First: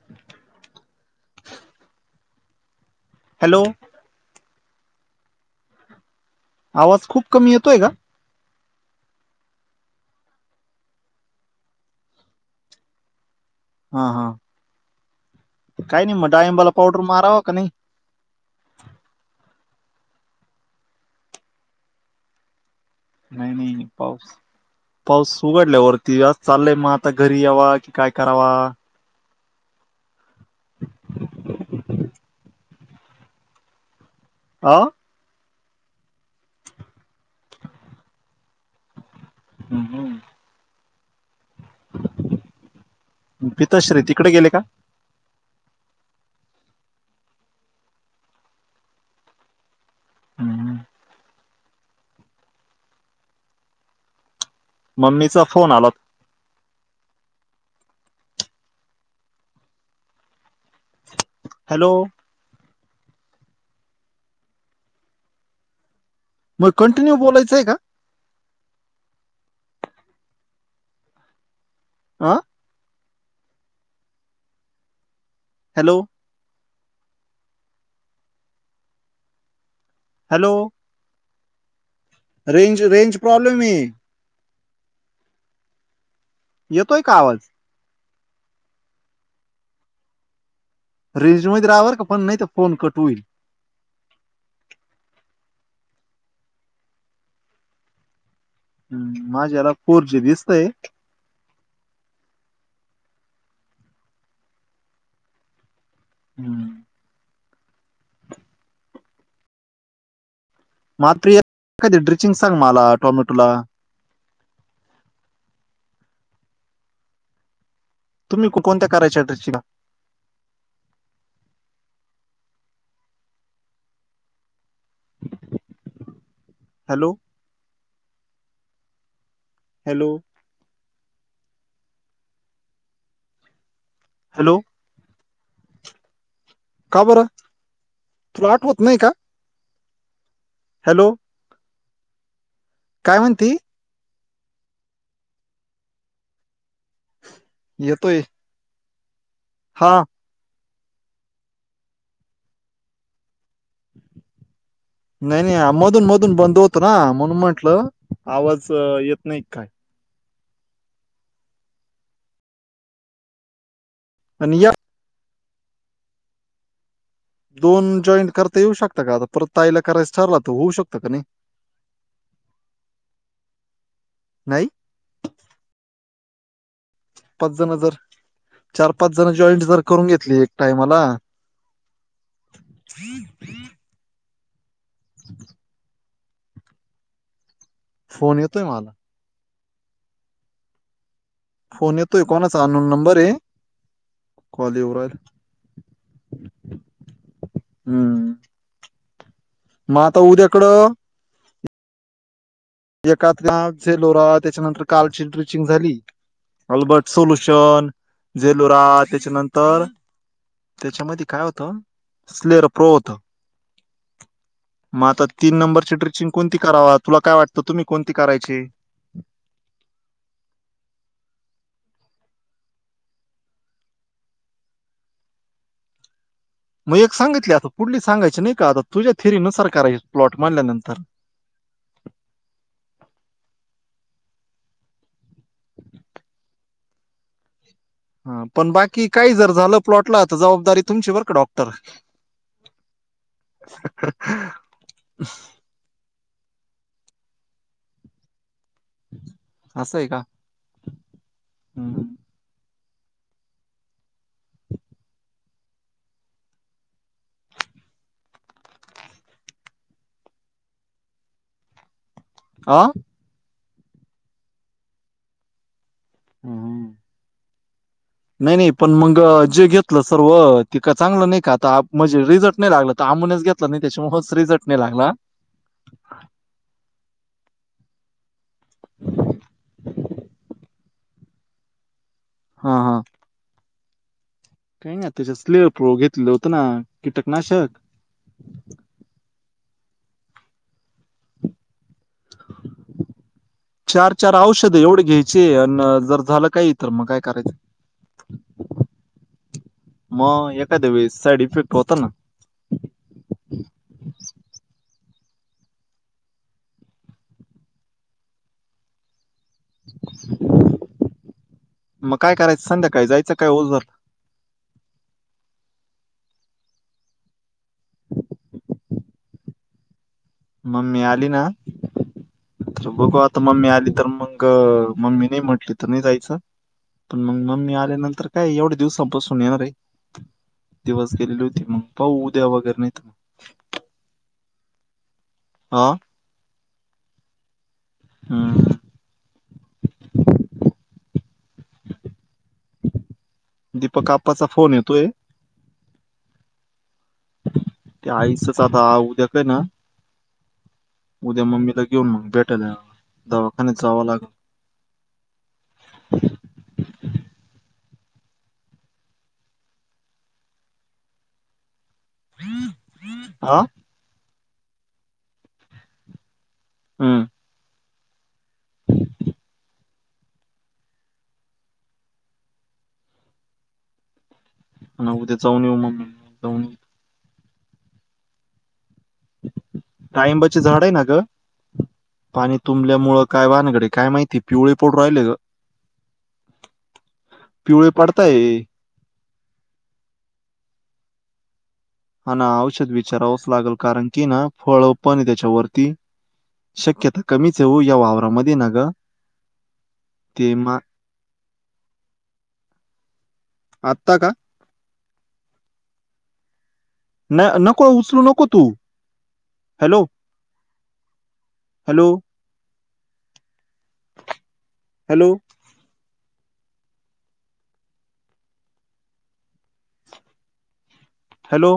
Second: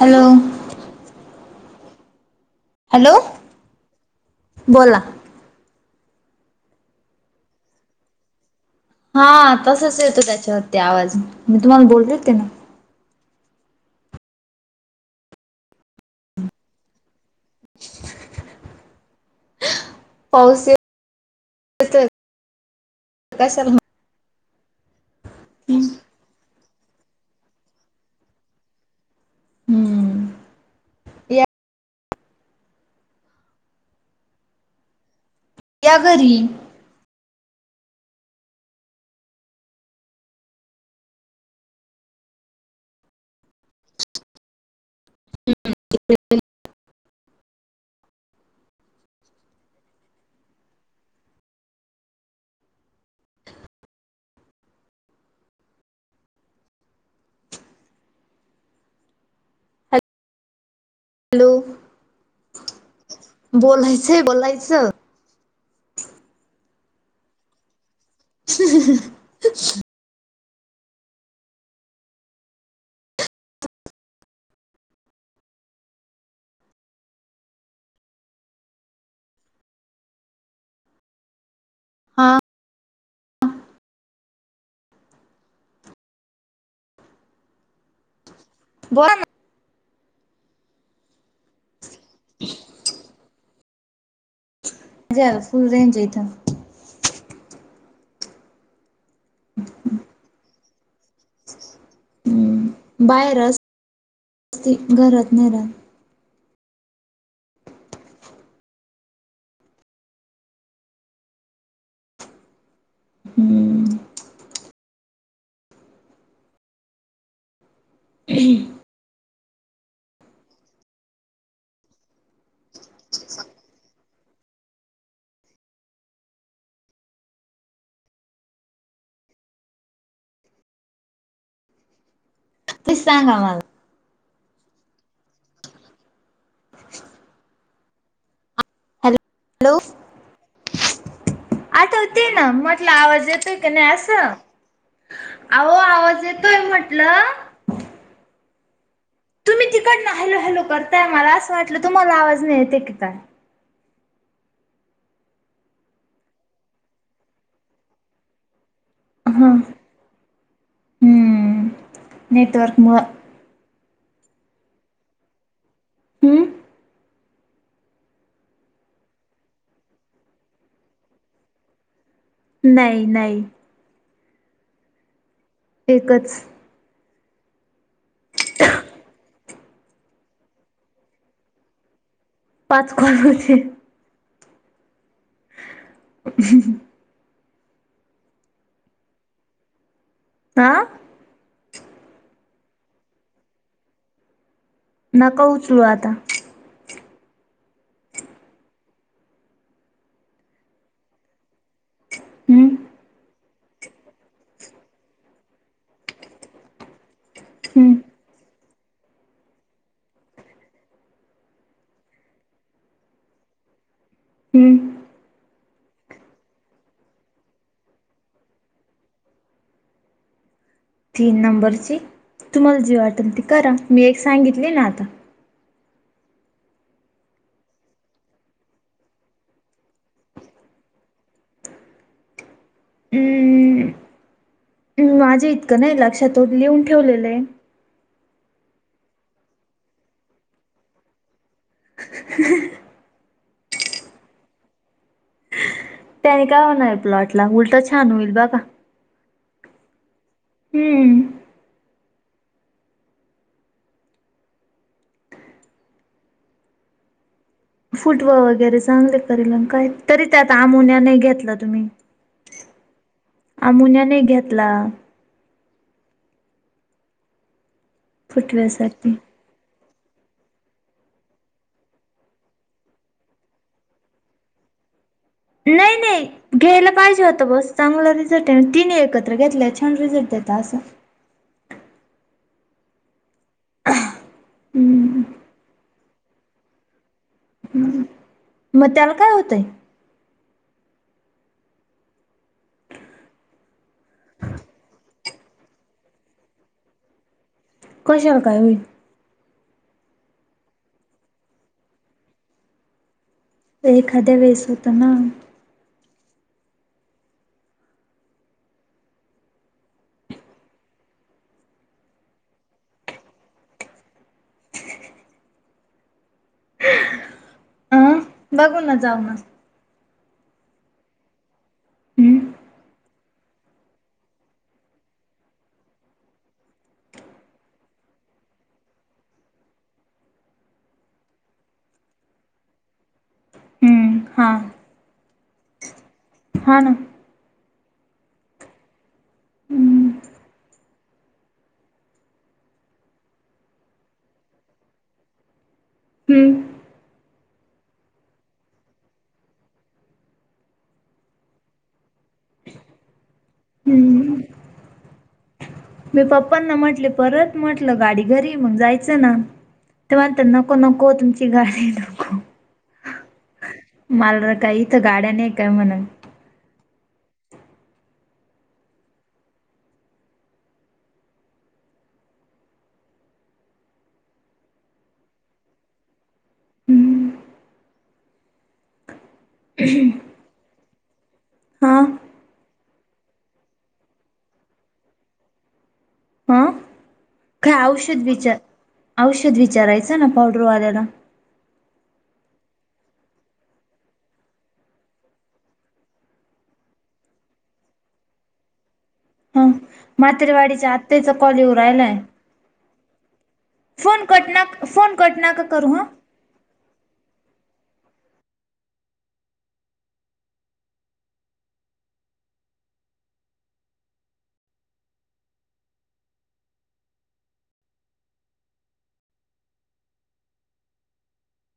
Hello hello hello बोला आवाज खूप कमी येतोय का? हा तसच येतो त्याच्यावरती आवाज मी तुम्हाला बोलले होते ना. हा हा काही नाही मग डाळिंबाला पावडर मारावा का नाही? पाऊस येत [inaudible] नाही नाही पाऊस पाऊस उघडल्या वर ती अस् चालय मग आता घरी यावा की काय करावा हम्म. या आ या घरी. हम् हम. पिताश्री तिकडे गेले का? [inaudible] हम्म. मम्मीच फोन आला [inaudible] हॅलो हॅलो बोलायचंय आहे बोलायचं मग कंटिन्यू बोलायचंय का? [unintelligible] आं हॅलो हॅलो हा रेंज रेंज प्रॉब्लेम आहे. येतोय का आवाज? बोला ना. रेंजमध्ये रहा बरं का पण नाही तर फोन कट होईल. [unintelligible] फुल रेंज आहे ईथ हम माझ्या याला फोर जी दिसतंय. हम्म बाहेर अस असती घरात नाही राहत हम्म मात्र एक एखादी ड्रिचिंग सांग मला टोमॅटोला. हम्म तुम्ही कोणत्या करायच्या [unintelligible] [inaudible] हॅलो. हॅलो. ते सांगा मला. हॅलो. का बरं तुला आठवत नाही का. हॅलो. हॅलो. आठवतंय तेना म्हटल, काय आवाज म्हणती येतोय कणी असं. अहो आवाज येतोय म्हटलं. येतोय. तुम्ही हा तिकडंन हॅलो हॅलो करताय. मला असं वाटलं तुम्हाला आवाज नाही येते की काय. नाही नाही मधून मधून बंद होत ना, म्हणून म्हंटलं आवाज येत. नाही हं काय हम नेटवर्कमुळं. आणि या. हम्म. दोन जॉईंट करता येऊ शकता का, आता परत ताईला करायच ठरला तो होऊ शकतो कणी. [inaudible] नाही नाही. ‌ नाही. एकच. पाच जण जर चार पाच जण, जॉईंट जर करून घेतली एक टाइमला. पाच कोण होते. [inaudible] [unintelligible] फोन येतोय मला. आ. फोन येतो कोणाच, अनोन नंबर ये कॉल येव नको उचलू आता. हम. मग आता उद्याकडं. हम्म. [unintelligible] सेलोरा त्याच्यानंतर कालची ट्रिचिंग झाली. अल्बर्ट सोल्युशन हम्म झेलोरा त्याच्यानंतर. त्यांच्यामध्ये काय होतं स्लेर प्रो होत. हम्म. मग आता तीन नंबरची स्रिचिंग कोणती करावा. तुला काय वाटतं तुम्ही कोणती करायची. तीन नंबरची तुम्हाला जी वाटेल ती करा, मी एक सांगितली ना आता. मग एक सांगितली आता पुढली सांगायची नाही का, आता तुझ्या थेरीनुसार करायची प्लॉट म्हणल्यानंतर. हम्म. ‌ माझ्या इतकं नाही लक्षात ओ, लिहून ठेवलेलं ये. हा पण बाकी काही जर झालं प्लॉटला तर, जबाबदारी तुमची बर का डॉक्टर. [unintelligible] ह. [unintelligible] त्याने काय होणार आहे प्लॉटला? उलट छान होईल बघा. असंय का? हम्म. हम्म. फुटवा वगैरे चांगले करेल काय, तरी त्यात अमोनिया नाही घेतला तुम्ही. आ? अमोनिया नई घेतला. हम्म. नाही नाही पण फुटव्यासाठी. मग जे घेत लं सर्व तिकं चांगलं नाही का आता म्हणजे रिझल्ट नाही लागलं तर आमनेच घेतलं नाही त्याच्यामुळे हच रिझल्ट नाही लागला. नाही नाही घ्यायला पाहिजे होतं बस. चांगलं रिझल्ट आहे तिने एकत्र घेतलं आहे छान रिझल्ट देेतता असं. हा हा. काही ना त्याच्या स्ले घेतलेलं होत ना कीटकनाशक हम्म मग त्याला काय होतंय. चार चार औषध एवढे घ्यायचे आणि जर झालं काही तर मग काय करायचं? कशाला काय होईल? मग एखाद्या वेस साईड इफेक्ट होता ना. एखाद्या वेळेस होत ना. मग काय करायचं संध्याकाय जायचं काय ओतवर. अं बघू ना जाऊ म. मम्मी आली ना हम्म तर बघू आता मम्मी आली तर मग, मम्मी नाही म्हटली तर नाही जायचं पण मग मम्मी आल्यानंतर काय एवढ्या दिवसा बसून येणार आहे. दिवस गेलेली होती मग, पाऊ उद्या वगैरे नाही तर मग हम्म हा हा? हा ना. हम्म हम्म दीपक आप्पाचा फोन येतोय. हम्म ते आईच आता उद्या काय ना उद्या मम्मीला घेऊन मग भेटायलाला दवाखान्यात जावं लागल. हम्म. मी पप्पांना म्हटले परत म्हटलं गाडी घरी मग जायचं ना ते म्हणतायेत, नको नको तुमची गाडी नको आ? मलर का इथं गाड्या नाही काय म्हण? हम्म उद्या जाऊन येउ मग मी जाऊन [inaudible] डाळिंबाचे झाड आहे ना ग? हा पाणी तुंबल्यामुळं काय भानगड आहे काय माहिती पिवळे पडू राहिले ग. हा काय पिवळे औषध पडताय विचार, औषध विचारायचं ना पावडरवाल्याला. हा ना औषध विचारावंच लागेल कारण की ना फळ पण त्याच्यावरती. शक्यता कमीच आहे हो या वावरामध्ये ना ग. हा ते मा मातेरवाडीच्या आत्याचा कॉल येऊ राहिलाय आत्ता फोन का कट नक फोन कट नका करू ह. न नको उचलू नको तू, hello? Hello? Hello? Hello.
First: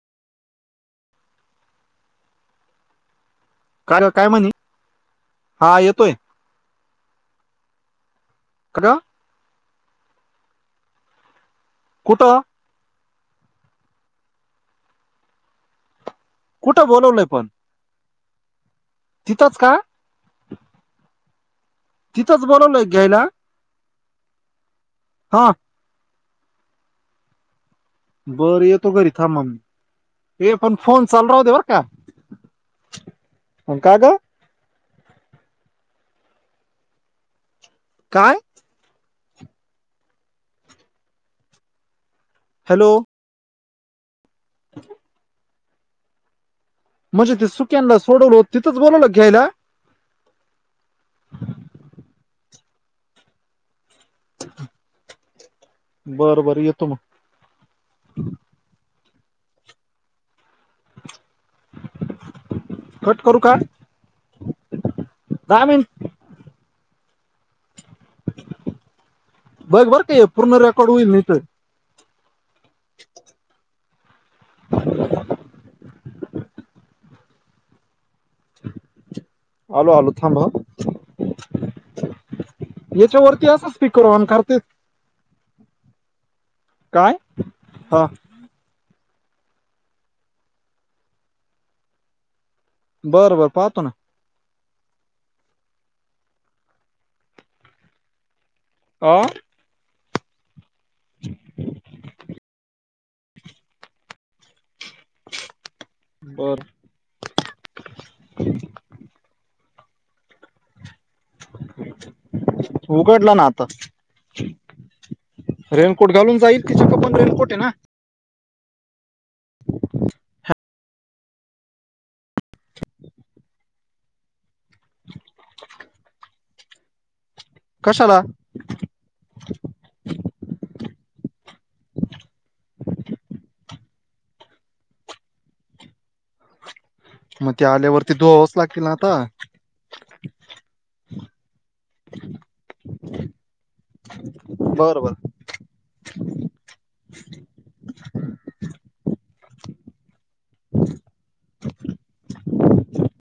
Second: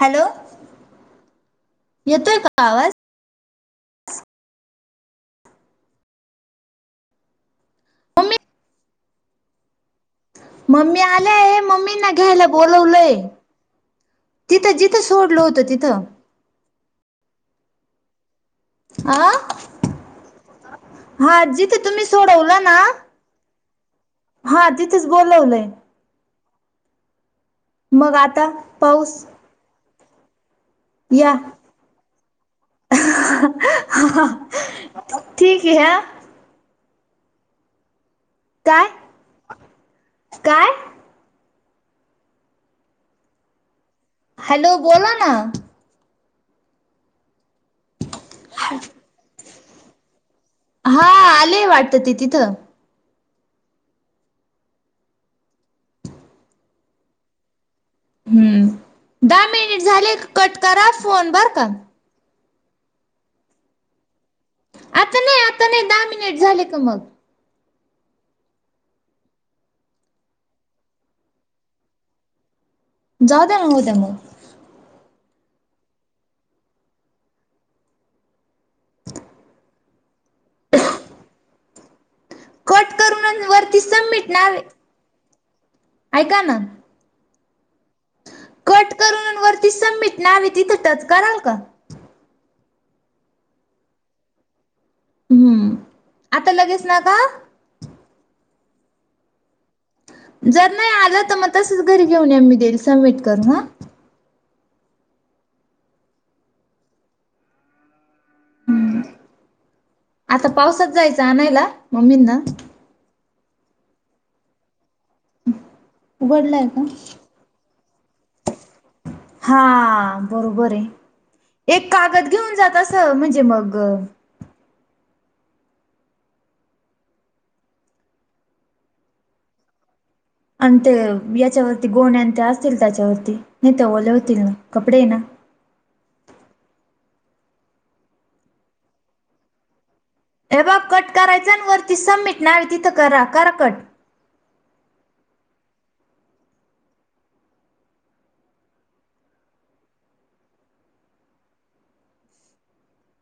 Hello, येतोय का आवाज? कार काय म्हणी? हा येतोय. हॅलो मम्मी आले आहे हे मम्मी ना कुठं घेयला बोलवलंय, हे जिथं सोडलं होतं तिथं. कुठं बोलवलय पण? अ तिथंच का हा, जिथं तुम्ही तिथंच सोडवला ना. बोलवलंय घ्यायला हा तिथेच हा बोलवलय. मग आता पाऊस? ये पण फोन चालू या राहू दे बर का मग का ग [unintelligible] ठीक आहे ह. काय? काय काय? हॅलो. हॅलो बोला ना. म्हणजे ते सुक्यांनला सोडवल होत तिथंच बोलवलं घ्यायला? हा आलेय वाटतं ते तिथं. बरं बरं येतो मग. हम्म दहा मिनिट झाले का, कट करा फोन बरं का? कट करु काय? आता नाही, आता नाही दहा मिनिट झाले का मग. बघ बर का हे पूर्ण रेकॉर्ड होईल नाही तर. जाऊ दे ना होऊ द्या मग. [inaudible] आलो आलो थांब हं. कट याच्या करून वरती असं स्पीकर ऑन सबमिट करत नाव येत. ऐका ना काय, हं. कट करून वरती सबमिट नाव तिथं टच कराल का. बरं बरं पाहतो ना. हम्म आता लगेच नका हा. अ? जर नाही आलं तर मग तसच घरी घेऊन ये मी देईल सबमिट करून ह? बरं आता पावसात जायचं आणायला मम्मींना? उघडलं ना, आता रेनकोट घालून जाईल उघडलाय की का? ज पण रेनकोट आहे ना. हा बरोबर आहे, एक कागद घेऊन जात अस म्हणजे मग. कशाला? अ ते याच्यावरती गोणे अंत असतील त्याच्यावरती नाही ते ओले होतील ना कपडे ना मग ते आल्यावरती धुवावाच लागतील ना आता? ए बघ कट करायचा वरती सबमिट नाव तिथं करा. करा कट. बरं बरं. ् [inaudible]